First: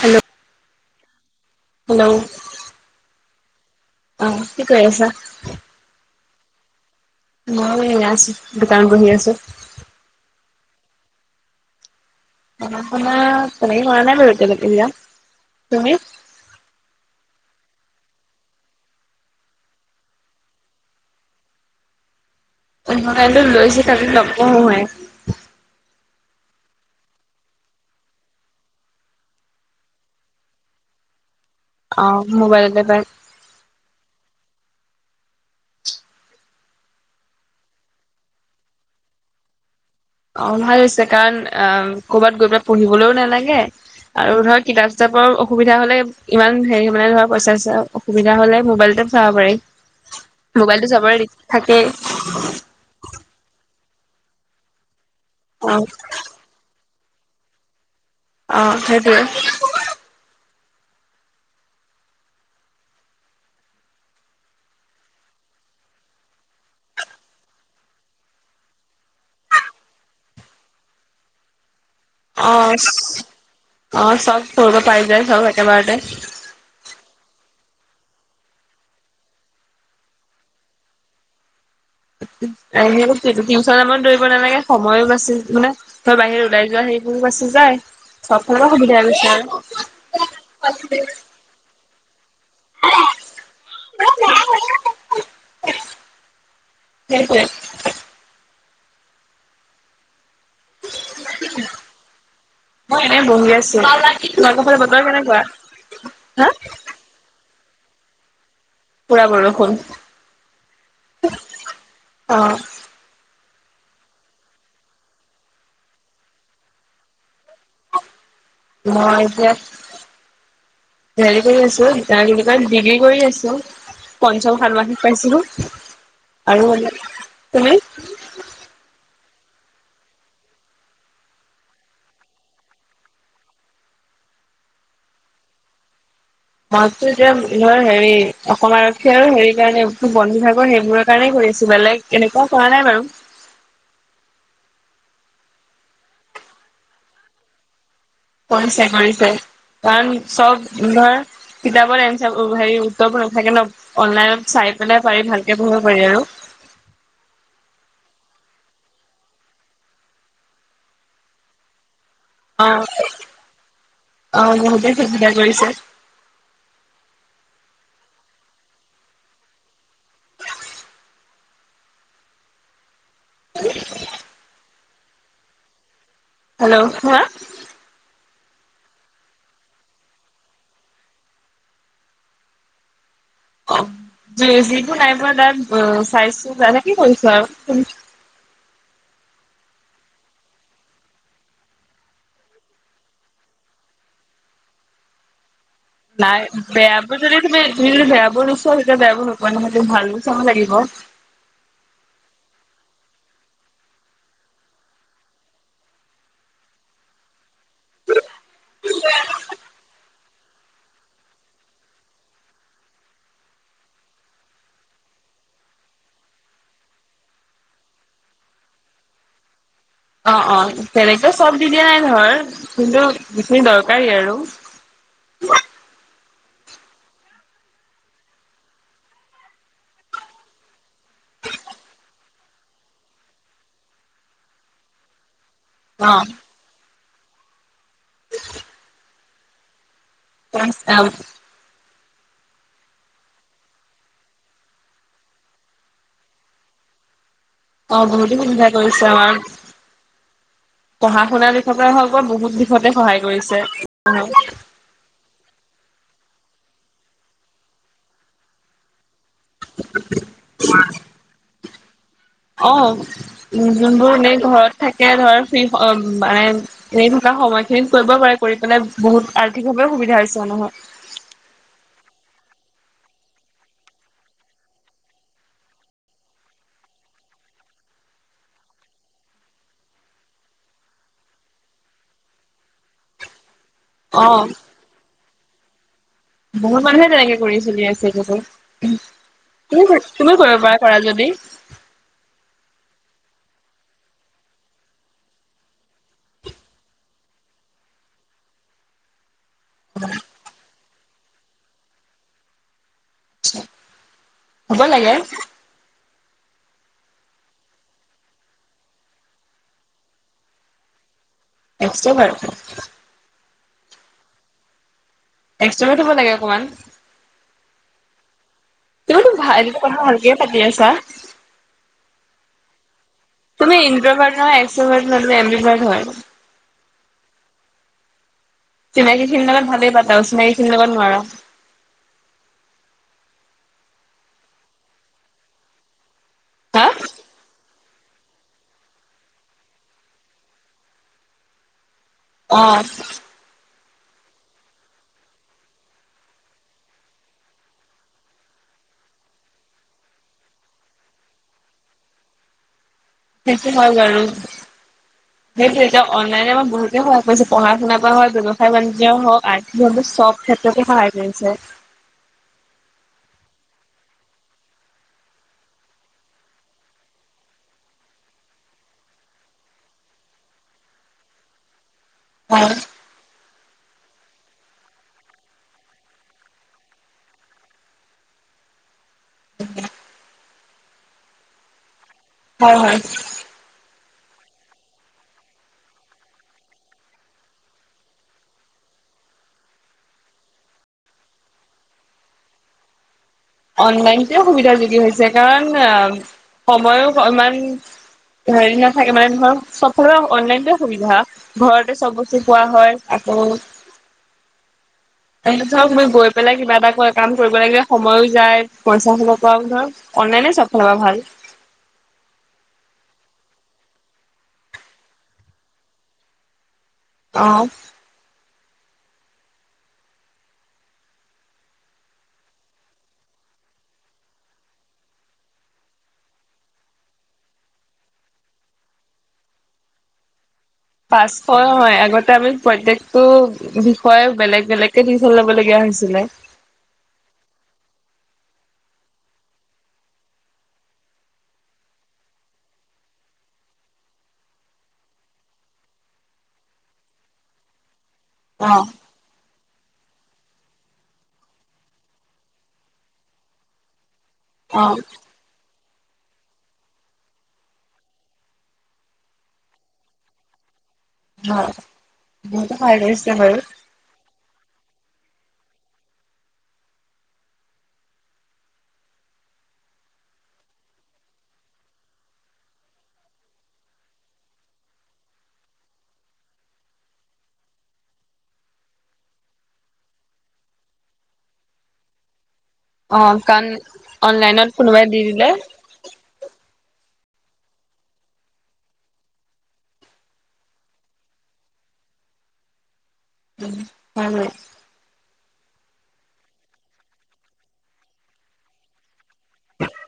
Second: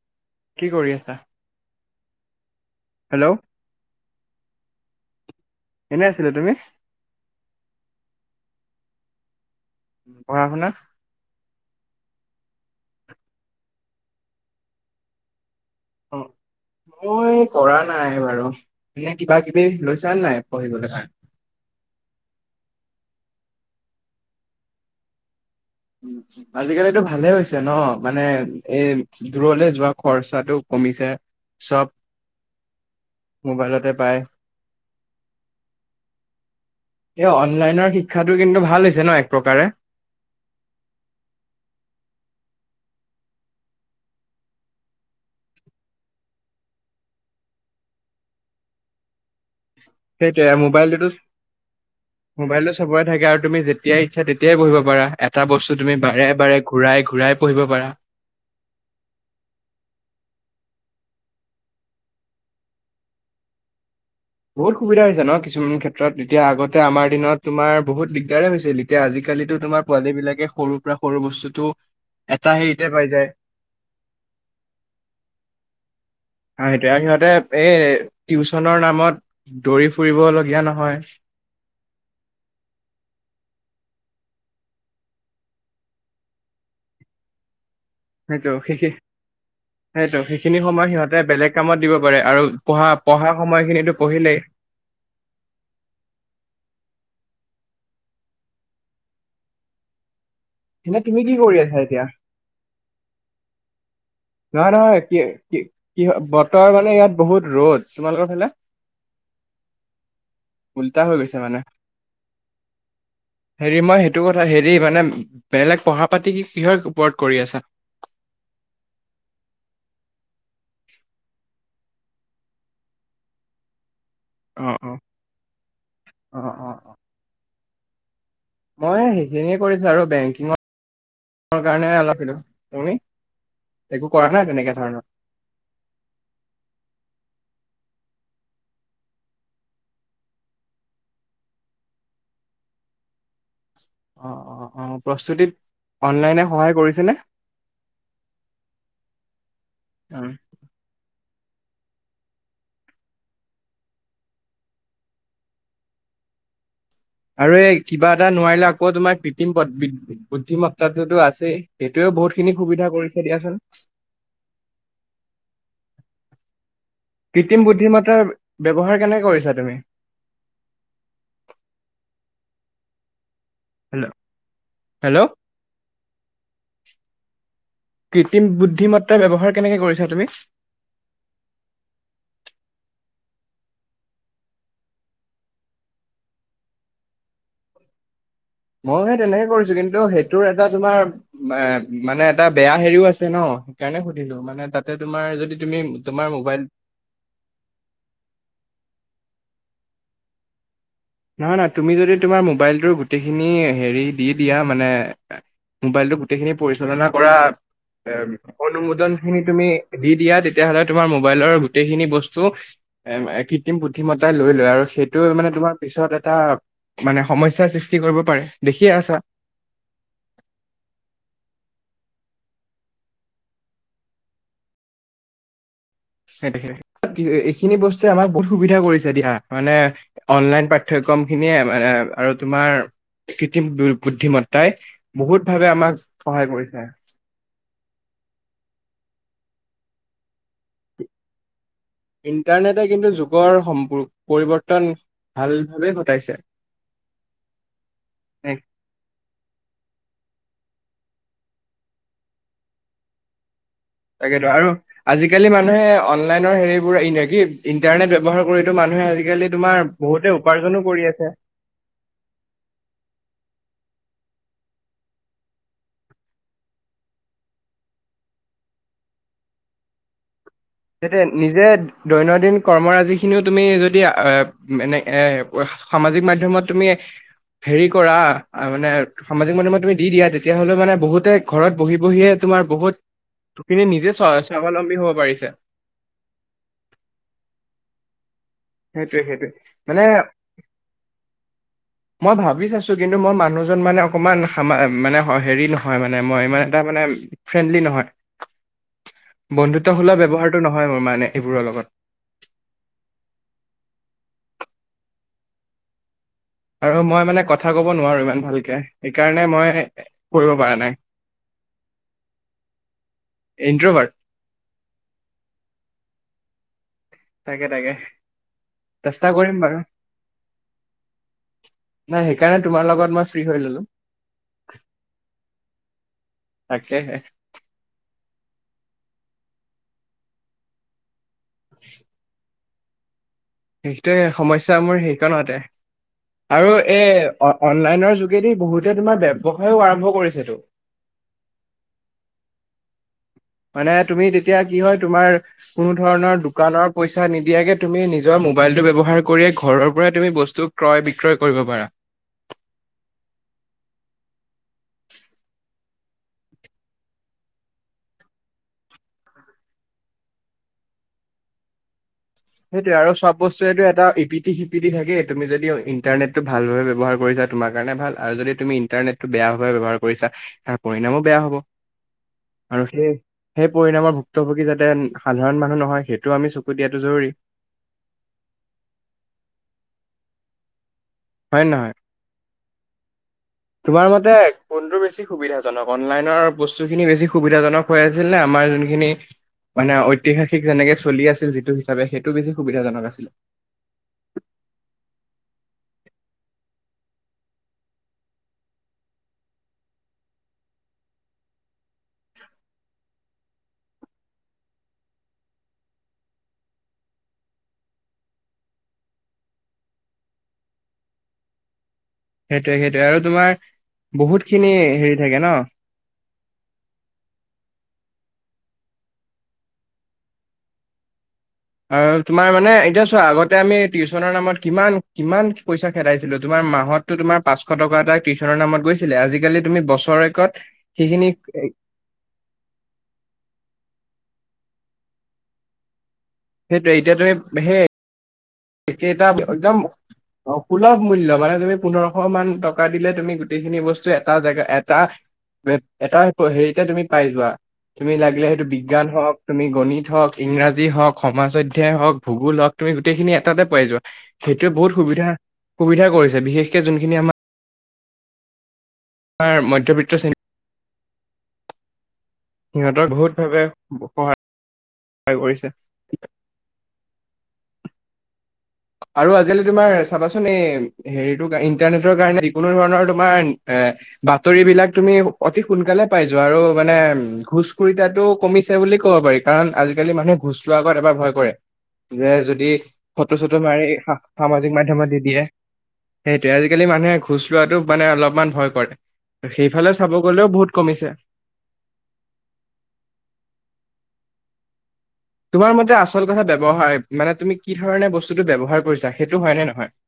Hello. কি কৰি আছা? হেল্ল'। হেল্ল'। অ' কি কৰি আছা? এনেই আছিলোঁ, তুমি? মইও এনেই আছোঁ, দোকানত বহি আছোঁ। পঢ়া শুনা? আপোনাৰ তেনেকে কৰা নাই বাৰু এতিয়ালৈকে দিয়া। তুমি? মই কৰা নাই বাৰু। এনে কিবা কিবি লৈছা নে নাই পঢ়িবলৈ কাৰনে? ম'বাইলটো লৈছোহে তাকে লগ কৰোঁহে। [unintelligible] আজিকালিতো ভালে হৈছে ন' মানে এই দূৰলে যোৱা খৰচাটো কমিছে। চব অ' মোবাইলতে পায়। মোবাইলতে পাই। এই অনলাইনৰ শিক্ষাটো কিন্তু ভাল হৈছে ন এক প্ৰকাৰে? অ' ভাল হৈছে, কাৰণ অ ক'ৰবাত গৈ পেলাই পঢ়িবলৈও নালাগে আৰু ধৰ কিতাপ চিতাপৰ অসুবিধা হ'লে ইমান হেৰি মানে ধৰ পইচা চইচা অসুবিধা হ'লে মোবাইলটে চাব পাৰি। সেইটোৱে মোবাইলটো মোবাইলটোতো চবৰে থাকেই। মোবাইলটো চাবৰে থাকে, আৰু তুমি যেতিয়াই ইচ্ছা তেতিয়াই পঢ়িব পাৰা। এটা অ বস্তু তুমি বাৰে বাৰে ঘূৰাই ঘূৰাই পঢ়িব পাৰা। অ' সেইটোৱে। বহুত সুবিধা হৈছে ন কিছুমান ক্ষেত্ৰত, এতিয়া আগতে আমাৰ দিনত তোমাৰ বহুত দিগদাৰে হৈছিল। এতিয়া আজিকালিতো তোমাৰ পোৱালী বিলাকে সৰুৰ পৰা সৰু বস্তুটো এটা হেৰিতে অ', পাই যায় অ' চব কৰিব পাৰি যে চব একেবাৰতে। অ' সেইটোৱে, সিহঁতে এই টিউচনৰ নামত দৌৰি ফুৰিব লগীয়া নহয়। টিউচনমত দৌৰিব নালাগে সময়ো বাচিল মানে। ঘৰৰ বাহিৰে ওলাই যোৱা হেইবোৰ বাছি যায়। সেইটো চবফালে সেইখিনি সুবিধা হৈছে সেইটো সেইখিনি সময় আৰু। সিহঁতে বেলেগ কামত দিব পাৰে আৰু পঢ়া পঢ়া সময়খিনিতো পঢ়িলেই সেইটোৱে [unintelligible] এনে তুমি কি কৰি আছা এতিয়া? মই এনে বহি আছো। তোমালোকৰ নহয়, ফালে নহয় বতৰ কি কেনেকুৱা? কি কিহ হা বতৰ মানে ইয়াত বহুত ৰ'দ, তোমালোকৰ ফালে? পুৰা বৰষুণ উল্টা হৈ গৈছে মানে। অ হেৰি মই সেইটো কথা হেৰি মানে বেলেগ পঢ়া পাতি কিহৰ ওপৰত কৰি আছা? মই এতিয়া হেৰি কৰি আছো ত কি কয় ডিগ্ৰী কৰি আছো। পঞ্চম অ অ ষান্যাসিক পাইছিলো, অ আৰু অ অ', তুমি? মই সেইখিনিয়ে কৰিছো, আৰু বেংকিঙৰ কাৰে অলপ, তুমি একো কৰা নাই তেনেকে ধৰণৰ? মই এতিয়া ধৰ হেৰি অসম আৰক্ষী আৰু হেৰি কাৰণে এই বন বিভাগৰ সেইবোৰৰ কাৰণেই কৰি আছো। বেলেগ এনেকুৱাও কৰা নাই বাৰু। অ' প্ৰস্তুতিত অনলাইনে সহায় কৰিছেনে? কৰিছে, কৰিছে। কাৰণ উম, চব ধৰ কিতাপৰ এঞ্চাৰ হেৰি উত্তৰবোৰ নাথাকে ন, অনলাইনত চাই পেলাই পাৰি ভালকে পঢ়িব পাৰি আৰু। আৰু এই কিবা এটা নোৱাৰিলে আকৌ তোমাৰ কৃত্ৰিম প বুদ্ধিমাত্ৰাটোতো আছেই, সেইটোয়ে বহুত খিনি অ সুবিধা কৰিছে দিয়াচোন। অ' বহুতে সুবিধা কৰিছে। কৃত্ৰিম বুদ্ধিমত্তাৰ ব্যৱহাৰ কেনেকৈ কৰিছা তুমি? হেল্ল'? হেল্লৌ' হা'? কৃত্ৰিম বুদ্ধিমত্তা ব্যৱহাৰ কেনেকে কৰিছা তুমি? অ' যিবোৰ নাই পোৱা তাত চাইছো তেনেকে কৰিছো আৰু। তুমি? মইও হেই তেনেকে কৰিছো, কিন্তু সেইটোৰ এটা তোমাৰ এ মানে এটা বেয়া হেৰিও আছে ন, সেইকাৰণে সুধিলো মানে তাতে তোমাৰ যদি তুমি তোমাৰ নাই মোবাইল বেয়া যদি তুমি তুমি যদি বেয়া বোৰ নোছোৱা তেতিয়া বেয়া বোৰ নোপোৱা নহয় তুমি ভাল বোৰ চাব লাগিব। নহয় নহয়, তুমি যদি তোমাৰ মোবাইলটোৰ গোটেইখিনি হেৰি দি দিয়া মানে- মোবাইলটোৰ গোটেইখিনি পৰিচালনা কৰা এ অনুমোদন খিনি তুমি দি দিয়া তেত- তিয়াহ'লে তোমাৰ মোবাইলৰ গোটেইখিনি বস্তু- এ কৃত্ৰিম বুদ্ধিমত্তাই লৈ লয়, আৰু সেইটোৱে মানে তোমাক- পিছত এটা মানে সমস্যাৰ সৃষ্টি কৰিব পাৰে, দেখিয়ে আছা। অঁ অঁ বেলেকটো চব দি দিয়া নাই ধৰ, কিন্তু যিখিনি দৰকাৰী আৰু। সেই তোহে, এইখিনি বস্তুৱে আমাক বহুত সুবিধা কৰিছে দিয়া। মানে- অনলাইন পাঠ্যক্ৰম খিনিয়ে আ আৰু তোমাৰ কৃত্ৰিম বু বুদ্ধিমত্তাই- বহুত ভাবে আমাক অ সহায় কৰিছে। [unintelligible] ইণ্টাৰনেটে কিন্তু, যুগৰ সম্পু পৰিৱৰ্তন ভাল ভাৱে ঘটাইছে। অঁ' বহুতো সুবিধা কৰিছে আমাৰ। পঢ়া শুনা দিশতে হওক বা বহুত দিশতে সহায় কৰিছে। তাকেতো আৰু- আজিকালি মানুহে অনলাইনৰ হেৰিবোৰ এ ন কি ইণ্টাৰনেট ব্যৱহাৰ কৰিতো মানুহে আজিকালি- তোমাৰ বহুতে উপাৰ্জনো কৰি আছে। অঁ' উম' যোনবোৰ এনেই ঘৰত থাকে ধৰ ফ্ৰী হ মাইণ্ড- এনেই থকা সময়খিনিত কৰিব পাৰে, কৰি পেলাই বহুত আৰ্থিকভাৱেও সুবিধা হৈছে নহয়। সেতোৱে নিজে দৈনন্দিন কৰ্মৰাজি খিনিও তুমি যদি আহ এনে এ- সামাজিক মাধ্যমত তুমি- হেৰি কৰা, আ মানে সামাজিক মাধ্যমত তুমি দি দিয়া তেতিয়া হলে মানে বহুতেই- ঘৰত বহি বহিয়ে তোমাৰ বহুত খিনি নিজে অ স্ব স্বাৱলম্বী হ'ব পাৰিছে। বহুত মানুহে তেনেকে কৰি চলি আছে দেখোন, সেইটোৱে সেইটোৱে তুমি মানে তুমিও কৰিব পাৰা কৰা যদি। মই ভাবি চাইছো কিন্তু, মই মানুহজন মানে অকমান সামা মানে হেৰি নহয় মানে মই ইমান এটা মানে- ফ্ৰেণ্ডলি নহয়, বন্ধুত্বসুলভ ব্যৱহাৰ টো নহয় মোৰ মানে এইবোৰৰ লগত। হ'ব লাগে। আৰু মই মানে কথা ক'ব নোৱাৰোঁ ইমান ভালকে, সেইকাৰণে মই এ কৰিব পৰা নাই। এক্স'ট' ভাৰ্ট। ইণ্ট্ৰভাৰট। এক্সটাকে থ'ব লাগে অকমান। তাকে তাকে তুমি চেষ্টা তো ভা কৰিম বাৰু এইবোৰ কথা ভালকেই পাতি আছা। নাই সেইকাৰণে তোমাৰ লগত মই ফ্ৰী হৈ তুমি ললো ইন্ট্ৰভাৰ্ট নহয় এক্সভাৰ্টো নহয় তুমি এমবি ভাৰ্ট হয়। তাকেহে। চিনাকি খিনিৰ লগত ভালেই পাতা অচিনাকি খিনিৰ লগত নোৱাৰা। [inaudible] সেইটোৱে সমস্যা মোৰ সেইকণতে, আৰু এই- অনলাইনৰ যোগেদি বহুতে তোমাৰ ব্যৱসায়িও আৰম্ভ কৰিছেতো। অঁ' মানে তুমি তেতিয়া কি হয়? তোমাৰ- কোনো ধৰণৰ দোকানৰ পইচা নিদিয়াকে তুমি নিজৰ মোবাইলটো ব্যৱহাৰ কৰিয়ে ঘৰৰ পৰাই তুমি বস্তু- ক্ৰয় বিক্ৰয় কৰিব পাৰা। সেইটো হয় বাৰু। [inaudible] সেইটোৱে, এতিয়া অনলাইনে আমাৰ বহুতে সহায় কৰিছে পঢ়া শুনা কৰা হওঁক, ব্যৱসায় বাণিজ্য হওঁক, আৰ্থিক চব ক্ষেত্ৰতে সহায় দিছে। সেইটোয়ে আৰু চব বস্তুৰেটো এটা ইপিঠি সিপিঠি থাকে তুমি যদি ইণ্টাৰনেটটো ভাল ভাবে ব্যৱহাৰ কৰিছাঁ। তোমাৰ কাৰণে ভাল আৰু যদি তুমি ইণ্টাৰনেটটো বেয়া ভাৱে ব্যৱহাৰ কৰিছা তাৰ পৰিণামো বেয়া হ'ব। হয় আৰু সেই সেই পৰিণামৰ ভুক্তভোগী যাতে সাধাৰণ মানুহ নহয় সেইটোও আমি চকু দিয়াতো জৰুৰী। [unintelligible] হয় নে নহয়? হয়, হয়। তোমাৰ মতে, ফোনটো বেছি সুবিধাজনক? অনলাইনৰ বস্তু খিনি বেছি সুবিধাজনক। হৈ আছিল নে আমাৰ যোনখিনি মানে ঐতিহাসিক যেনেকে চলি আছিল। যিটো হিচাপে সেইটো বেছি সুবিধাজনক আছিলে। অনলাইনতে সুবিধাযোগী হৈছে। কাৰণ সময়ো ইমান হেৰি নাথাকে মানে ধৰক চবৰে অনলাইন সুবিধা। ঘৰতে চব বস্তু পোৱা হয়। আকৌ [unintelligible] ধৰক মই গৈ পেলাই কিবা এটা কৈ কাম কৰিব লাগে সময়ো যায় পইচাক ধৰ অনলাইনে চব ফালে পৰা ভাল। সেইটোৱে সেইটোৱে আৰু তোমাৰ বহুত খিনি হেৰি থাকে ন। অঁ। আৰু তোমাৰ মানে এতিয়া চোৱা আগতে আমি টিউশচনৰ নামত কিমান কিমান পইচা খেদাইছিলোঁ। তোমাৰ মাহত তোমাৰ পাঁচশ টকা এটা কিটিশচনৰ নামত গৈছিলে। আজিকালি তুমি বছৰেকত সেইখিনি পাঁচশ হয়। আগতে আমি প্ৰত্যেক টো বিষয়ে বেলেগ বেলেগকে টিউশ্চেন লব লগগীয়া হৈছিলে। সেইটোৱেই এতিয়াতো সেই একেই এটা একদম অ সুলভ মূল্য মানে তুমি পোন্ধৰশ মান টকা দিলে তুমি গোটেইখিনি বস্তু এটা জেগা এটা। এটা হেৰিতে তুমি পাই যোৱা তুমি লাগিলে সেইটো অ', বিজ্ঞান হওঁক। তুমি গণিত হওঁক, ইংৰাজী হওঁক, সমাজ অধ্যয়ায় হওঁক, ভূগোল হওঁক তুমি গোটেইখিনি এটাতে পাই যোৱা। সেইটোৱে বহুত অ', সুবিধা সুবিধা কৰিছে। বিশেষকে যোনখিনি আমাৰ তোমাৰ মধ্যবিত্ত শ্ৰেণী। হয়, বহুতে সহায় সিহঁতক বহুত কৰিছে বাৰু। [inaudible] [unintelligible] কৰিছে। আৰু আজিকালি তোমাৰ চাবাচোন এই হেৰিতটো ইণ্টাৰনেটৰ কাৰণে যিকোনো ধৰণৰ তোমাৰ এ বাতৰি বিলাক তুমি অতি সোনকালে পাই যোৱা আৰু মানে ঘোজ খৰিতাটো কমিছে বুলি ক'ব পাৰি। কাৰণ আজিকালি মানুহে ঘুচ লোৱাৰ আগত এবাৰ ভয় কৰে যে যদি অ, ফটো চটো কাৰণ মাৰি সা- সামাজিক অনলাইনত মাধ্যমত কোনোবাই দি দিয়ে দিলে সেইটোৱে আজিকালি মানুহে ঘোচ লোৱাটো মানে অলপমান ভয় কৰে। সেইফালে চাব গ'লেও বহুত কমিছে। হয়, হয়। তোমাৰ মতে আচল কথা ব্যয়ৱহাৰ মানে তুমি কি ধৰণে বস্তুতটো ব্যৱহাৰ কৰিছাঁ। সেইটো হয় নে নহয়?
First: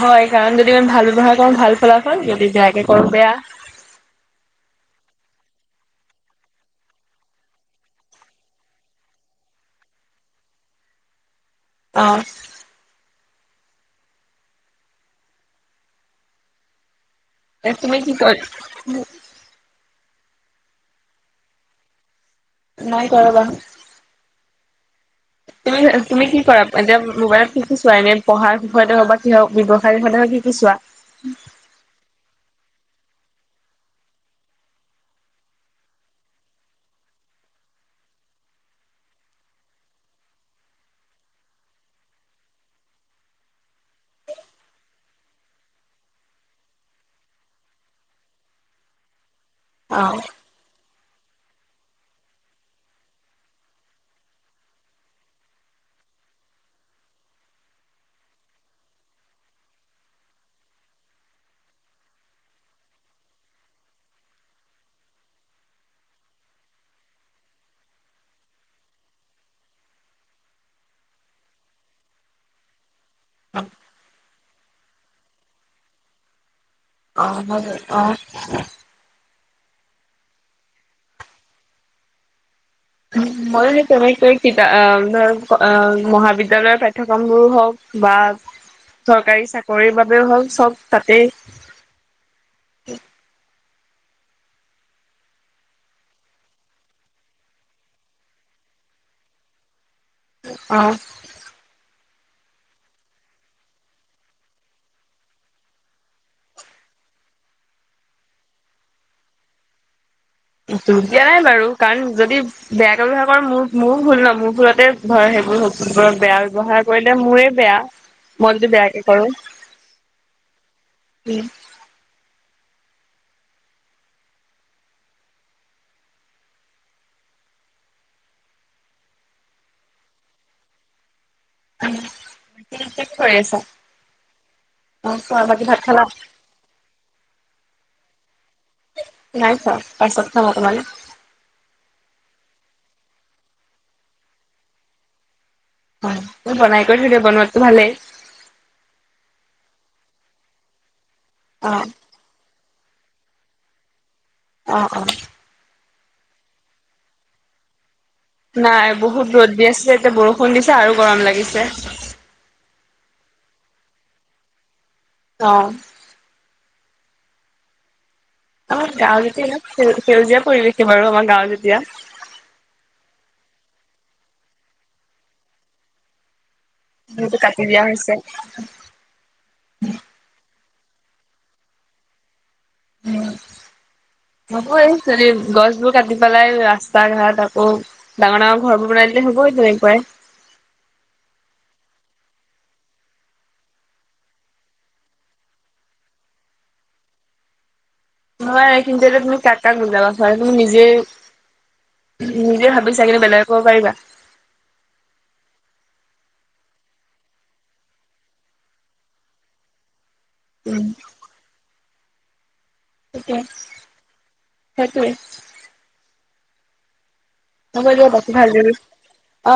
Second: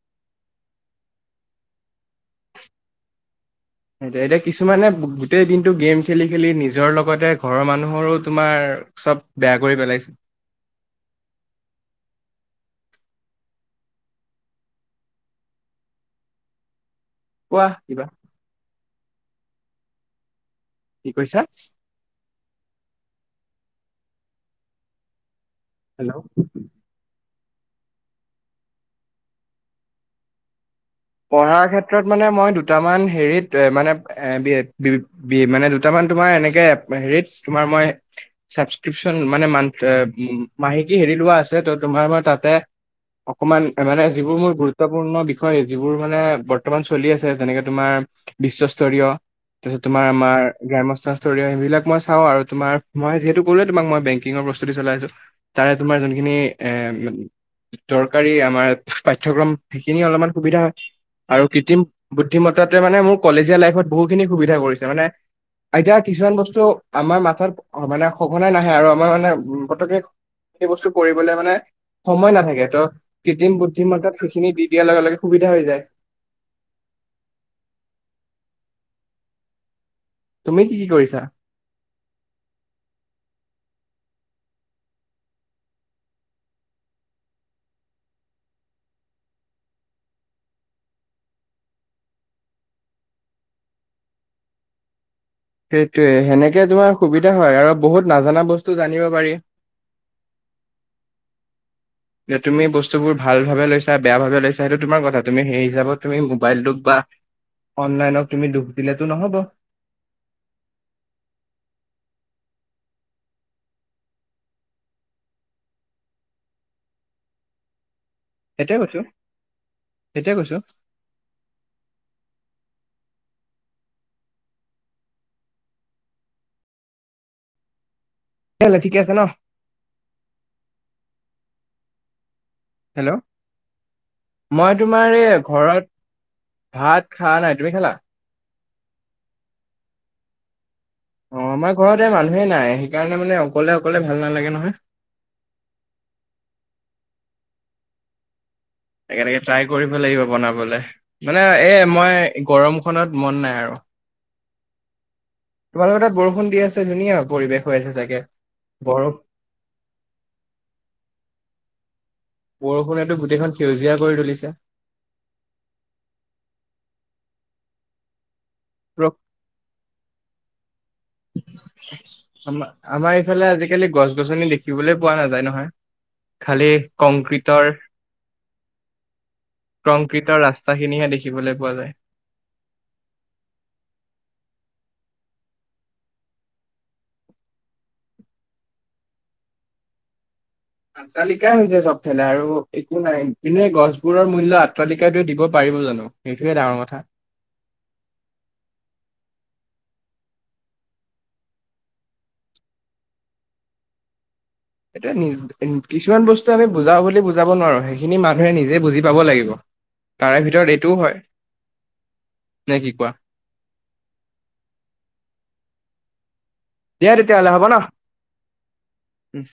হয় কাৰণ যদি আমি ভাল ব্যৱহাৰ কৰোঁ ভাল ফলাফল। যদি বেয়াকে কৰো বেয়া। [unintelligible] এতিয়া কিছুমানে গোটেই দিনটো গেম খেলি খেলি নিজৰ লগতে ঘৰৰ মানুহৰো তোমাৰ চব বেয়া কৰি পেলাইছ অচ কোৱা এ তুমি কিবা কি কয় হু? কি কৈছা? নাই কৰবা। তুমি এ হেল্ল' তুমি কি কৰা? এতিয়া মোবাইলত কি কি চোৱা এনে পঢ়াৰ বিষয়তে হওক বা কি হওক ব্যৱসায় বিষয়তে হওক কি কি চোৱা পঢ়াৰ ক্ষেত্ৰত মানে মই দুটামান হেৰিত এ মানে এ বি এ বিভি বি মানে দুটামান তোমাৰ এনেকে হেৰিত তোমাৰ মই ছাবস্ক্ৰিপ্যন মানে মান্থ আ মাহেকী হেৰি লোৱা আছে, ত তোমাৰ মই তাতে অকমান মানে যিবোৰ মোৰ গুৰুত্বপূৰ্ণ বিষয় যিবোৰ মানে বৰ্তমান চলি আছে যেনেকে তোমাৰ বিশ্বস্তৰীয় তাৰপিছত তোমাৰ অ', আমাৰ গ্ৰাম্য স্তৰ স্তৰি সেইবিলাক মই চাওঁ আৰু তোমাৰ, মই যিহেতু কলোৱে তোমাক মই বেংকিঙৰ প্ৰস্তুতি চলাইছো তাৰে তোমাৰ যোনখিনি এ দৰকাৰী আমাৰ পাঠ্যক্ৰম সেইখিনি অলপমান সুবিধা হয় আৰু কৃত্ৰিম বুদ্ধিমত্তাটোৱে মানে মোৰ কলেজীয়া লাইফত বহুতখিনি সুবিধা কৰিছে মানে এতিয়া কিছুমান বস্তু আমাৰ মাথাত মানে সঘনাই নাহে আৰু আমাৰ মানে পতককে সেই বস্তু কৰিবলে মানে সময় নাথাকে ত কৃত্ৰিম বুদ্ধিমত্তাত সেইখিনি দি দিয়াৰ লগে লগে সুবিধা হৈ যায়। [unintelligible] তুমি কি কি কৰিছা? উম মইও সেই তেনেকৈ কিতা অ', ধৰক অ', মহাবিদ্যালয়ৰ পাঠ্যক্ৰমবোৰো হওক বা চৰকাৰী চাকৰিৰ বাবেও হওক চব তাতেই সেইটোয়ে, সেনেকে তোমাৰ সুবিধা হয় আৰু বহুত নাজানা বস্তু জানিব পাৰি। অ'। যে তুমি বস্তুবোৰ ভাল ভাবে লৈছা, বেয়া ভাবে লৈছা সেইটো তোমাৰ কথা, তুমি সেই হিচাপত তুমি মোবাইলটোক বা অনলাইনক তুমি দুষ দিলেতো নহ'ব। দোষ দিয়া নাই বাৰু কাৰণ যদি বেয়াকে ব্যৱহাৰ কৰা মোৰ মোৰ ভুল ন, মোৰ ভুলতে ধৰ সেইবোৰবোৰৰ বেয়া ব্যৱহাৰ কৰিলে মোৰে বেয়া, মই যদি সেইটোয়ে কৈছো বেয়াকে কৰো, সেইটোয়ে কৈছো উম'। [unintelligible] ঠিকে আছে ন। উম। হেল্ল', মই অ তোমাৰ এই খোৱা বাকী ভাত ঘৰত খালা ভাত খা নাই, তুমি খালা? নাই খোৱা পাছত খাম অকমান। অ', আমাৰ ঘৰত এই মানুহে নাই সেইকাৰণে মানে অকলে অকলে ভাল নালাগে নহয়। অ', তই বনাই কৰি থৈ দে, বনোৱাতো ভালেই। এনেকে এনেকে ট্ৰাই কৰিব লাগিব বনাবলে মানে অ এ মই গৰমখনত মন নাই আৰু। অ', অ'। তোমালোকৰ তাত বৰষুণ দি আছে ধুনীয়া পৰিৱেশ হৈ আছে চাগে? নাই বৰ বহুত ৰ'দ দি আছিলে এতিয়া বৰষুণ দিছে আৰু গৰম লাগিছে। বৰষুণেতো গোটেইখন সেউজীয়া কৰি তুলিছে। অ'। আমাৰ গাঁও যেতিয়া ইয়াত সেউ সেউজীয়া পৰিৱেশে বাৰু আমাৰ গাঁও যেতিয়া। আমা আমাৰ এইফালে আজিকালি গছ - গছনি দেখিবলৈ পোৱা নাযায় নহয়। খালী যিহেতু কাটি কংক্ৰিটৰ দিয়া হৈছে কংক্ৰিটৰ ৰাস্তা খিনিহে দেখিবলৈ পোৱা যায়। [inaudible] হ'ব। এই চবে গছবোৰ কাটি পেলাই ৰাস্তা ঘাট আকৌ ডাঙৰ ডাঙৰ ঘৰবোৰ বনাই, দিলে হ'বই তেনেকুৱাই। আট্টালিকাই হৈছে। চবফালে আৰু একো নাই, কিন্তু এই গছবোৰৰ মূল্য আট্টালিকাটোৱে দিব পাৰিব জানো? সেইটোৱে ডাঙৰ কথা। হয়। কিন্তু, এতিয়া তুমি কাক কাক বুজাবা [unintelligible] নিজে নিজে ভাবি চা কিন্তু বেলেগক ক'ব পাৰিবা? সেইটোৱেই নিজ কিছুমান বস্তু আমি বুজাওঁ বুলি বুজাব নোৱাৰো। সেইখিনি মানুহে নিজে বুজি পাব লাগিব। তাৰে ভিতৰত উম এইটোও হয়। নে কি কোৱা? [unintelligible] সেইটোৱে দিয়া তেতিয়া হ'লে হ'ব ন হ'ব দিয়া, বাকী ভালদৰে উম